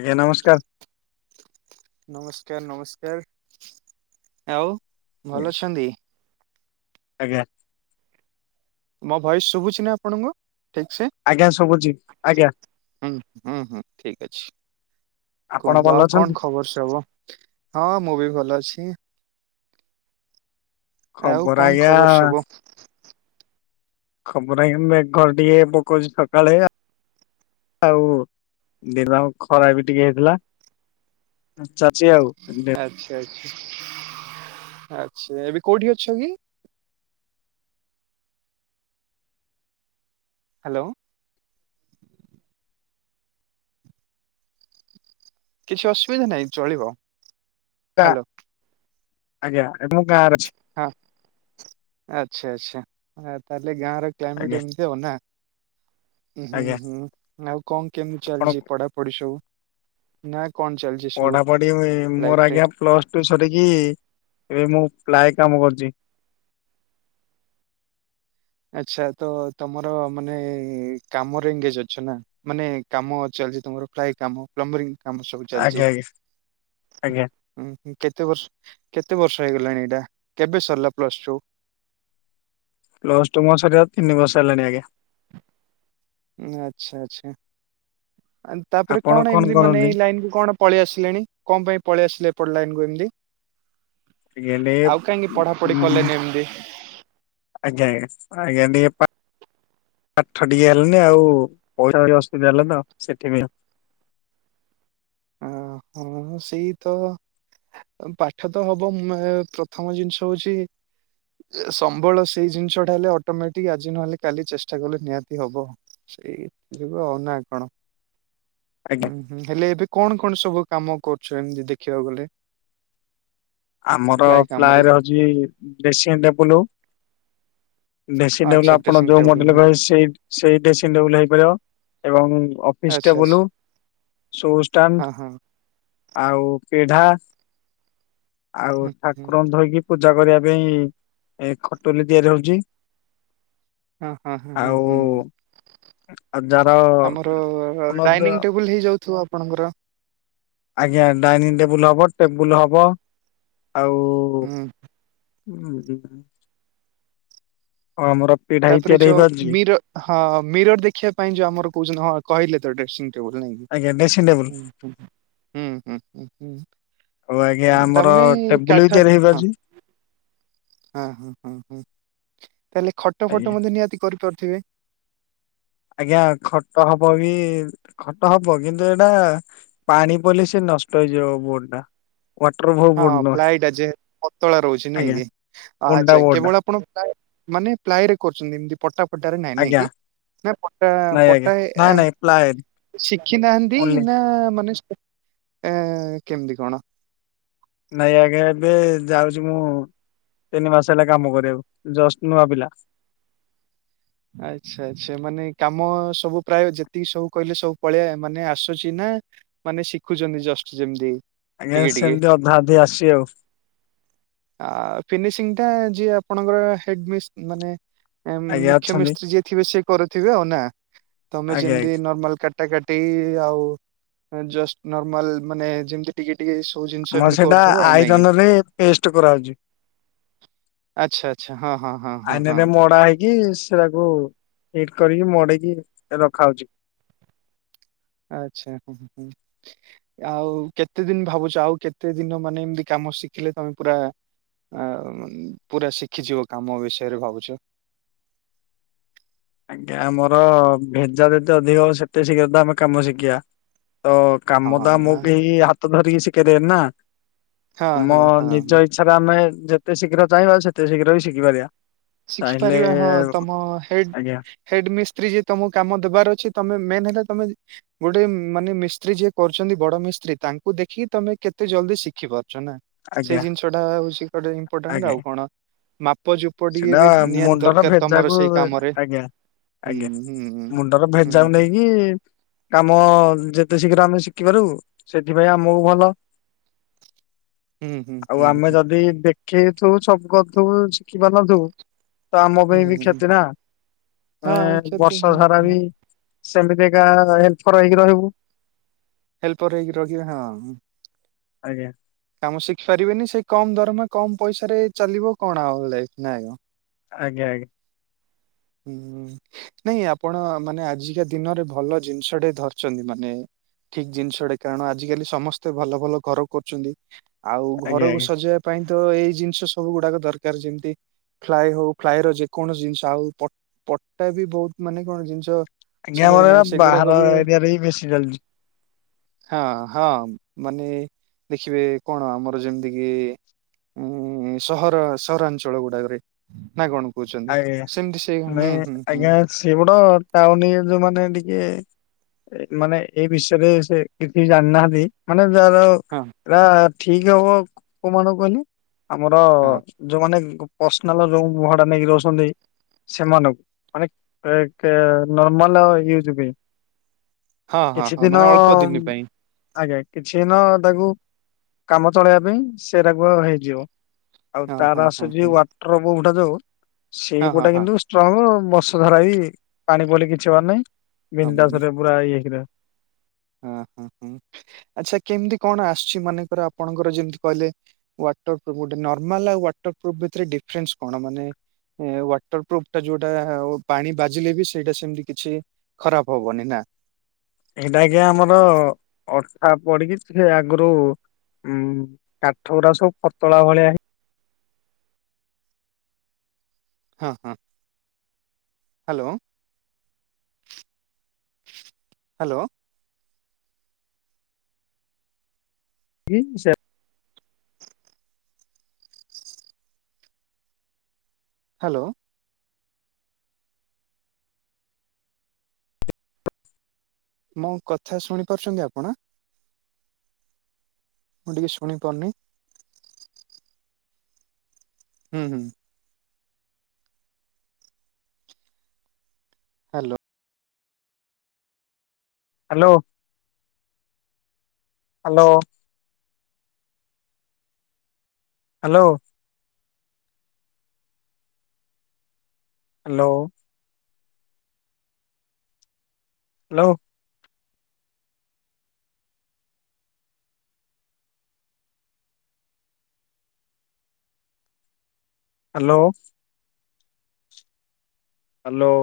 ଆଜ୍ଞା ନମସ୍କାର୍। ନମସ୍କାର୍ ନମସ୍କାର୍, ଆଉ ଭଲ ଅଛନ୍ତି? ଆଜ୍ଞା। ମୋ ଭଏସ୍ ଶୁଭୁଛି ନା ଆପଣଙ୍କୁ ଠିକ୍ ସେ? ଆଜ୍ଞା ଶୁଭୁଚି। ହୁଁ, ହୁଁ ହୁଁ ଠିକ୍ ଅଛି। ଆପଣ କୁହନ୍ତୁ ଭଲ ଆଉ ଅଛନ୍ତି? କଣ ଖବର୍ ସବୁ? ହଁ, ମୁଁ ବି ଭଲ ଅଛି। ଆଉ ଖବର କଁ ଆଜ୍ଞା ଖବର୍ ସବୁ? ଖବର ଏଇ ମେଘ ଟିକେ ପକୋଉଚି ସକାଳିଆ। ଆଉ ଦିନ ଖରା ବି ଟିକେ ହେଇଥିଲା। ଅଁ, ଚାଲିଚି ଆଉ, [inaudible] ଆଚ୍ଛା, ଆଚ୍ଛା ଏବେ କୋଉଠି ଅଛ କି? ହ୍ୟାଲୋ। କିଛି ଅସୁବିଧା ନାହିଁ ଚଳିବ। ହ୍ୟାଲୋ କା-ଆଜ୍ଞା, ଏବେ ମୁଁ ଗାଁର ହଁ ଆଚ୍ଛା, ଆଚ୍ଛା ଆ, ତାହେଲେ ଗାଁର କ୍ଲାଇମେଟ୍ ଆଜ୍ଞା ଏମିତି ଆଉ ନା? ଉଁ, ହୁଁ, ଆଜ୍ଞା ହୁଁ ଆଉ କଣ କେମିତି ଆପଣ ଚାଲିଚି ପଢ଼ା ପଢ଼ି ସବୁ? ନା କଣ ଚାଲିଚି ସବୁ ଲାଇଫ୍ ରେ? ପ୍ଲସ୍ ଟୁ ସରିକି, ଏବେ ମୁଁ ପ୍ଲାଏ କାମ କରୁଚି। ଆଚ୍ଛା ତ ତୋମର ମାନେ କାମରେ ଏଙ୍ଗେଜ ଅଛ ନା? ମାନେ କାମ ଚାଲିଚି ତୋମର ପ୍ଲାଇ କାମ ପ୍ଲମ୍ବରିଂ। କାମ ସବୁ ଆଜ୍ଞା ଚାଲିଚି। ଆଜ୍ଞା ଆଜ୍ଞା ଅଁ, ହୁଁ, କେତେ ବର୍ଷ, କେତେ ବର୍ଷ ହେଇଗଲାଣି ଏଇଟା କେବେ ସରିଲା ପ୍ଲସ୍ ଟୁ? ପ୍ଲସ୍ ଟୁ ମୋର ସରିବା ତିନି ବର୍ଷ ହେଲାଣି ଆଜ୍ଞା। ଆଚ୍ଛା, ଆଚ୍ଛା ଆ, ତାପରେ ଆପଣ କଣ ଏମିତି ମାନେ କରନ୍ତି ଏଇ ଲାଇନକୁୁ କଣ? ପଳେଇ ଆସିଲେଣି କଣ ପାଇଁ ପଳେଇ ଆସିଲେ ଏପଟ ଲାଇନ କୁ ଏମିତି? ଆଜ୍ଞା ଆଉ କାହିଁକି ପଢ଼ା ପଢ଼ି ଟିକେ କଲେନି ଏମତି? ଆଜ୍ଞା, ଆଜ୍ଞା, ଆଜ୍ଞା ଟିକେ ପା ପାଠ ଟିକେ ହେଲାନି, ଆଉ ପଇସା ବି ଟିକେ ଅସୁବିଧା ହେଲା ତ ସେଥିପାଇଁ। ଓ ହଁ ସେଇ ତ ପାଠ ତ ହବ ମେ ପ୍ରଥମ ଜିନିଷ ହଉଛି ଏ ସମ୍ବଳ ସେଇ ଜିନିଷଟା ହେଲେ ଅଟୋମେଟିକ ଆଜି ନହେଲେ କାଲି ଚେଷ୍ଟା କଲେ ନିହାତି ହବ। ସେଇ ଯିବ ଆଉ ନା କଣ ଆଜ୍ଞା। ହୁଁ, ହୁଁ ହେଲେ ଏବେ କଣ କଣ ସବୁ କାମ କରୁଛ ଏମିତି ଦେଖିବାକୁ ଗଲେ। ଆମର ପ୍ଲାଏ ରେ ହଉଚି ଡ୍ରେସିଂ ଟେବୁଲ ଡ୍ରେସିଂଟେବୁଲ ଆଚ୍ଛା ଆପଣ ଡ୍ରେସିଂ ଯୋଉ ଟେବୁଲ ମଡେଲ ହୁଁ କହିବେ ସେଇ ସେଇ ଡ୍ରେସିଂଟେବୁଲ ହେଇପାରିବ। ଏବଂ ଅ ଫିସ୍ ଆଚ୍ଛା ଟେବଲୁ, ଆଚ୍ଛା ସୁ ଷ୍ଟାଣ୍ଡ୍ ହଁ ହଁ ଆଉ ପିଢା। ଆଉ ହୁଁ ହୁଁ। ଠାକୁରଙ୍କୁ ଧୋଇକି ପୂଜା କରିବା ପାଇଁ ଏ ଖଟୁଲି ତିଆରି ହଉଚି। ହଁ, ହଁ, ହଁ, ହଁ, ହୁଁ, ହୁଁ। ଆଉ ଯାହାର ଆମର ଡାଇନିଂ ଟେବୁଲ୍ ହେଇଯାଉଥିବ ଆପଣଙ୍କର? ଆଜ୍ଞା ଡାଇନିଂ ଟେବୁଲ୍ ହବ, ଟେବୁଲ୍ ହବ। ଆଉ ହୁଁ ଉଁ, ଆଉ ଆମର ପିଢା ବି ତାପରେ ତିଆରି ଯୋଉ ହେଇପାରୁଛି ମିର ହଁ ମିରର୍ ଦେଖିବା ପାଇଁ ଯୋଉ ଆମର କହୁଚନ୍ତି ହଁ କହିଲେ ତ ଡ୍ରେସିଂ ଟେବୁଲ୍ ନାଇଁ। ଆଜ୍ଞା ଡ୍ରେସିଂ ଟେବୁଲ ଉଁ, ହୁଁ, ହୁଁ, ହୁଁ, ହୁଁ। ଆଉ ଆଜ୍ଞା ଉଁ, ଆମର ତାମାନେ ଏଇ ଟେବୁଲ ବି କାଠ ତିଆରି ହଁ ହେଇପାରୁଛି ଆ, ହଁ, ହଁ, ହଁ ତାହେଲେ ଖଟ ଆଜ୍ଞା ଫଟ ମଧ୍ୟ ନିହାତି କରିପାରୁଥିବେ? ଆଜ୍ଞା ଖଟ ହବ ବି, ଖଟ ହବ କିନ୍ତୁ ଏଟା ପାଣିପଇଲେ ସେ ନଷ୍ଟ ହେଇଯିବ ବୋର୍ଡ ଟା। ୱଃଟର୍ ଭୋ-' ହଁ ପ୍ଲାଇଟା ଯେ ପତଳା ରହୁଛି ନାଇଁ ଆଜ୍ଞା କି? କୁଣ୍ଡା ଆଚ୍ଛା ବୋର୍ଡ ଟା କେବଳ ଆପଣ ମାନେ ପ୍ଲାଏ ରେ କରୁଛନ୍ତି। ଏମତି ପଟା ଫଟାରେ ନାଇଁ ନାଇଁ ଆଜ୍ଞା କି? ନା ପଟା ନାଇଁ ଆଜ୍ଞା ପଟା ନାଇଁ ନାଇଁ ପ୍ଲାଏ ଏମ ଶିଖି ନାହାନ୍ତି, ଓନ୍ଲି ନା ମାନେ ଏ, କେମିତି କଣ? ନାଇଁ ଆଜ୍ଞା ଏବେ ଯାଉଛି ମୁଁ ତିନିମାସ ହେଲା କାମ କରିବାକୁ। ଜଷ୍ଟ ନୂଆ ପିଲା। ଆଚ୍ଛା, ଆଚ୍ଛା ମାନେ କାମ ସବୁ ପ୍ରାୟ ଯେତିକି ସବୁ କହିଲେ ସବୁ ପଳେ ମାନେ ଆସୁଛି ନା ମାନେ ଶିଖୁଛନ୍ତି ଜଷ୍ଟ ଯେମିତି? ଆଜ୍ଞା ଟିକେ ଟିକେ ସେମିତି ଅଧା ଅଧି ଆସୁଚି ଆଉ ଆ ଫିନିସିଂ ଟା ଯିଏ ଆପଣଙ୍କର ହେଡ୍ ମିସ୍ ମାନେ ଆ ଆଜ୍ଞା ମୁଖ୍ୟ ଅଛନ୍ତି ମିସ୍ତ୍ରୀ ଯିଏ ଥିବେ ସେଏ କରିଥିବେ ଆଉ ନା ତମେ ଆଜ୍ଞା ଯେମିତି ଆଜ୍ଞା ନର୍ମାଲା କା କଟା କାଟି ଆଉ ଜସ୍ ନମାଲ ମାନେ ଯେମିତି ଟିକେ ଟିକେ ସବୁ ଜିନିଷ ଆମର ଏମିତି ସେଇଟା କରୁଥିବୁ ଆଉ ନାଇଁ ଆଇରନ କି ରେ ପେଷ୍ଟ କରାହଉଛି ଆଚ୍ଛା ଆଚ୍ଛା ହଁ ହଁ ହଁ ହଁ ହଁ କି ସେଟାକୁ ହିଟ୍ କରିକି ମଡେଇକି ରଖାହଉଛି। ଆଚ୍ଛା ହୁଁ ହଁ ଆଉ କେତେ ଦିନ ଭାବୁଛ ଆଉ କେତେ ଦିନ ମାନେ ଏମତି କାମ ଶିଖିଲେ ତମେ ପୁରା ଆଉ ପୁରା ଶିଖିଯିବ କାମ ବିଷୟରେ ଭାବୁଛ ଆଜ୍ଞା ଆମର ଭେଜା ଭେଜି ଅଧିକ ହବ ସେତେ ଶୀଘ୍ର ତ ଆମେ କାମ ଶିଖିବା ତ ହଁ କାମ ତ ହଁ ଆମକୁ କେହି ହାତ ଧରିକି ଶିଖେଇ ଦେବେନିନା ଆମ ହଁ ହଁ ନିଜ ଇ ଛାରେ ଆମେ ଯେତେ ଶୀଘ୍ର ଚାହିଁବା ସେତେ ଶୀଘ୍ର ବି ଶିଖିପାରିବା ଚାହିଁଲେ ଶିଖିପାରିବା ହଁ ତମ ହେଡ ଆଜ୍ଞା ହେଡ ମିସ୍ତ୍ରୀ ଯେ ତମକୁ କାମ ଦେବାର ଅଛି ତମେ ମେନ୍ ହେଲା ତମେ ଗୋଟେ ମାନେ ମିସ୍ତ୍ରୀ ଯିଏ କରୁଛନ୍ତି ବଡ ମିସ୍ତ୍ରୀ ତାଙ୍କୁ ଦେଖିକି ତମେ କେତେ ଜଲଦି ଶିଖି ପାରୁଛ ନା ସେଇ ଆଜ୍ଞା ଜିନିଷଟା ହଉଛି ଗୋଟେ ଇମ୍ପୋର୍ଟାଣ୍ଟ ଆଜ୍ଞା। ଆଉ କଣ ମାପ ଯୁ ସେଟା ମୁଣ୍ଡର ଭେଜାକୁ କାମରେ ଆଜ୍ଞା ହୁଁ ଆଜ୍ଞା ହୁଁ ହୁଁ। ମୁଣ୍ଡର ଭେଜାମ ହୁଁ ନେଇକି କାମ ଯେତେ ଶୀଘ୍ର ଆମେ ଶିଖିପାରୁ ସେଥିପାଇଁ ଆମକୁ ଭଲ ହୁଁ ହୁଁ ଆଉ ହୁଁ ଆମେ ହୁଁ ଯଦି ଦେଖ କିଥୁ ସବୁ କରିଥୁ ଶିଖିପାରୁନଥୁବୁ ତ ଆମ ପାଇଁ ବି ହୁଁ ହୁଁ। କ୍ଷତି ନା ମ ହଁ କ୍ଷତି ବର୍ଷ ହଁ। ଧାରା ବି ସେମିତି ଏକା ହେଲଫର ହେଇକି ରହିବୁ ହେଲ୍ପର ହେଇକି ରଖିବେ ହଁ ଆଜ୍ଞା କାମ ଶିଖି ପାରିବେନି ସେଇ କମ ଦରମା କମ ପଇସାରେ ଚାଲିବ କଣ ଆଉ ଲାଇଫ ନା ଆ କ ଆଜ୍ଞା ଆଜ୍ଞା ହୁଁ ନାଇଁ ଆପଣ ମାନେ ଆଜିକା ଦିନରେ ଭଲ ଜିନିଷ ଟେ ଧରିଛନ୍ତି ମାନେ ଠିକ ଜିନିଷଟେ କାରଣ ଆଜିକାଲି ସମସ୍ତେ ଭଲ ଭଲ କର କୁ କରୁଛନ୍ତି ଆଉ ଆଜ୍ଞା ଘରକୁ ଆଜ୍ଞା ସଜେଇବା ପାଇଁ ତ ଏଇ ଜିନିଷ ସବୁ ଗୁଡାକ ଦରକାର ଯେମିତି ଫ୍ଲାଏ ହଉ ଫ୍ଲାଏ ର ଯେକୌଣସି ଜିନିଷ ଆଉ ତ ପଟା ବି ବହୁତ ମାନେ କଣ ଜିନିଷ ଆଜ୍ଞା ସୁବିଧା ଆମର ଏରା ହେଇଗଲାଣି ସେଗୁଡାକ ବାହାର ବି ଏରିଆରେ ହିଁ ବେଶି ଚାଲୁଚି ହଁ ହଁ ମାନେ ଦେଖିବେ କଣ ଆମର ଯେମିତି କି ଉଁ ସହର ସହରାଞ୍ଚଳ ଗୁଡାକରେ ନା କଣ କହୁଛନ୍ତି ଆଜ୍ଞା ସେମତି ସି ନାଇଁ ଆଜ୍ଞା ସିଏ ବଡନ ପାଉନି ଯୋଉ ମ ସେମାନେ ଟିକେ ମାନେ ଏଇ ବିଶ୍ୱରେ ସେ କିଛି ଜାନାହାନ୍ତି ମାନେ ହଁ ଯାହାର ଠିକ ହବ କମାନ କହନି ଆମର ହଁ। ଯୋଉମାନେ ପର୍ସନାଲ ଯୋଉ ଭଡା ନେଇକି ରହୁଛନ୍ତି। ସେମାନଙ୍କୁ ମାନେ ଏ କେ ନର୍ମାଲ ଉଜ ପାଇ ହଁ ହଁ କିଛି ହଁ ଦିନ ମାନେ ଅଳ୍ପ ଦିନ ପାଇଁ ଆଜ୍ଞା କିଛି ଦିନ ତାକୁ କାମ ଚଳେଇବା ପାଇଁ ସେରାକୁ ହେଇଯିବ ଆଉ ହଁ ହଁ ତାର ହଁ ଆସୁଛି ହଁ ୱାଟର ବୋଡା ଯୋଉ ସେଇ ହଁ ହଁ କୋଟା ହଁ କିନ୍ତୁ ଷ୍ଟ୍ରଙ୍ଗ ବଷ ଧାରା ବି ପାଣି ପଲି କିଛି ହବାର ନାହିଁ ହବନି ବିନନ୍ଦାସରେ ପୁରା ଇଏ ହେଇକି ରହିବ ହଁ ହଁ ହଁ ଆଚ୍ଛା କେମିତି କଣ ଆସୁଛି ମାନେଙ୍କର ଆପଣଙ୍କର ଯେମିତି କହିଲେ ୱାଟର ପ୍ରୁଫ୍ ଗୋଟେ ନର୍ମାଲ ଆଉ ୱାଟର୍ରୁଫ୍ ଭିତରେ ଡିଫରେନ୍ସ କଣ ମାନେ ଏ ୱାଟର ପ୍ରୁଫ ଟା ଯୋଉଟା ପାଣି ବାଜିଲେ ବି ସେଇଟା ସେମିତି କିଛି ଖରାପ ହବନି ନା ଏଇଟା ଆ କି୍ଞା ଆମର ଅଠା ପଡିକି ସେ ଆଗରୁ ହୁଁ କାଠ ଗୁଡା ସବୁ ପତଳା ଭଳିଆ ହେ ହଁ ହଁ ହ୍ୟାଲୋ ହ୍ୟାଲୋ ହ ସେ ହ୍ୟାଲୋ ମୋ କଥା ଶୁଣି ପାରୁଛନ୍ତି ଆପଣ ମୁଁ ଟିକେ ଶୁଣି ପାରୁନି ହୁଁ ହୁଁ hello hello hello hello hello hello hello hello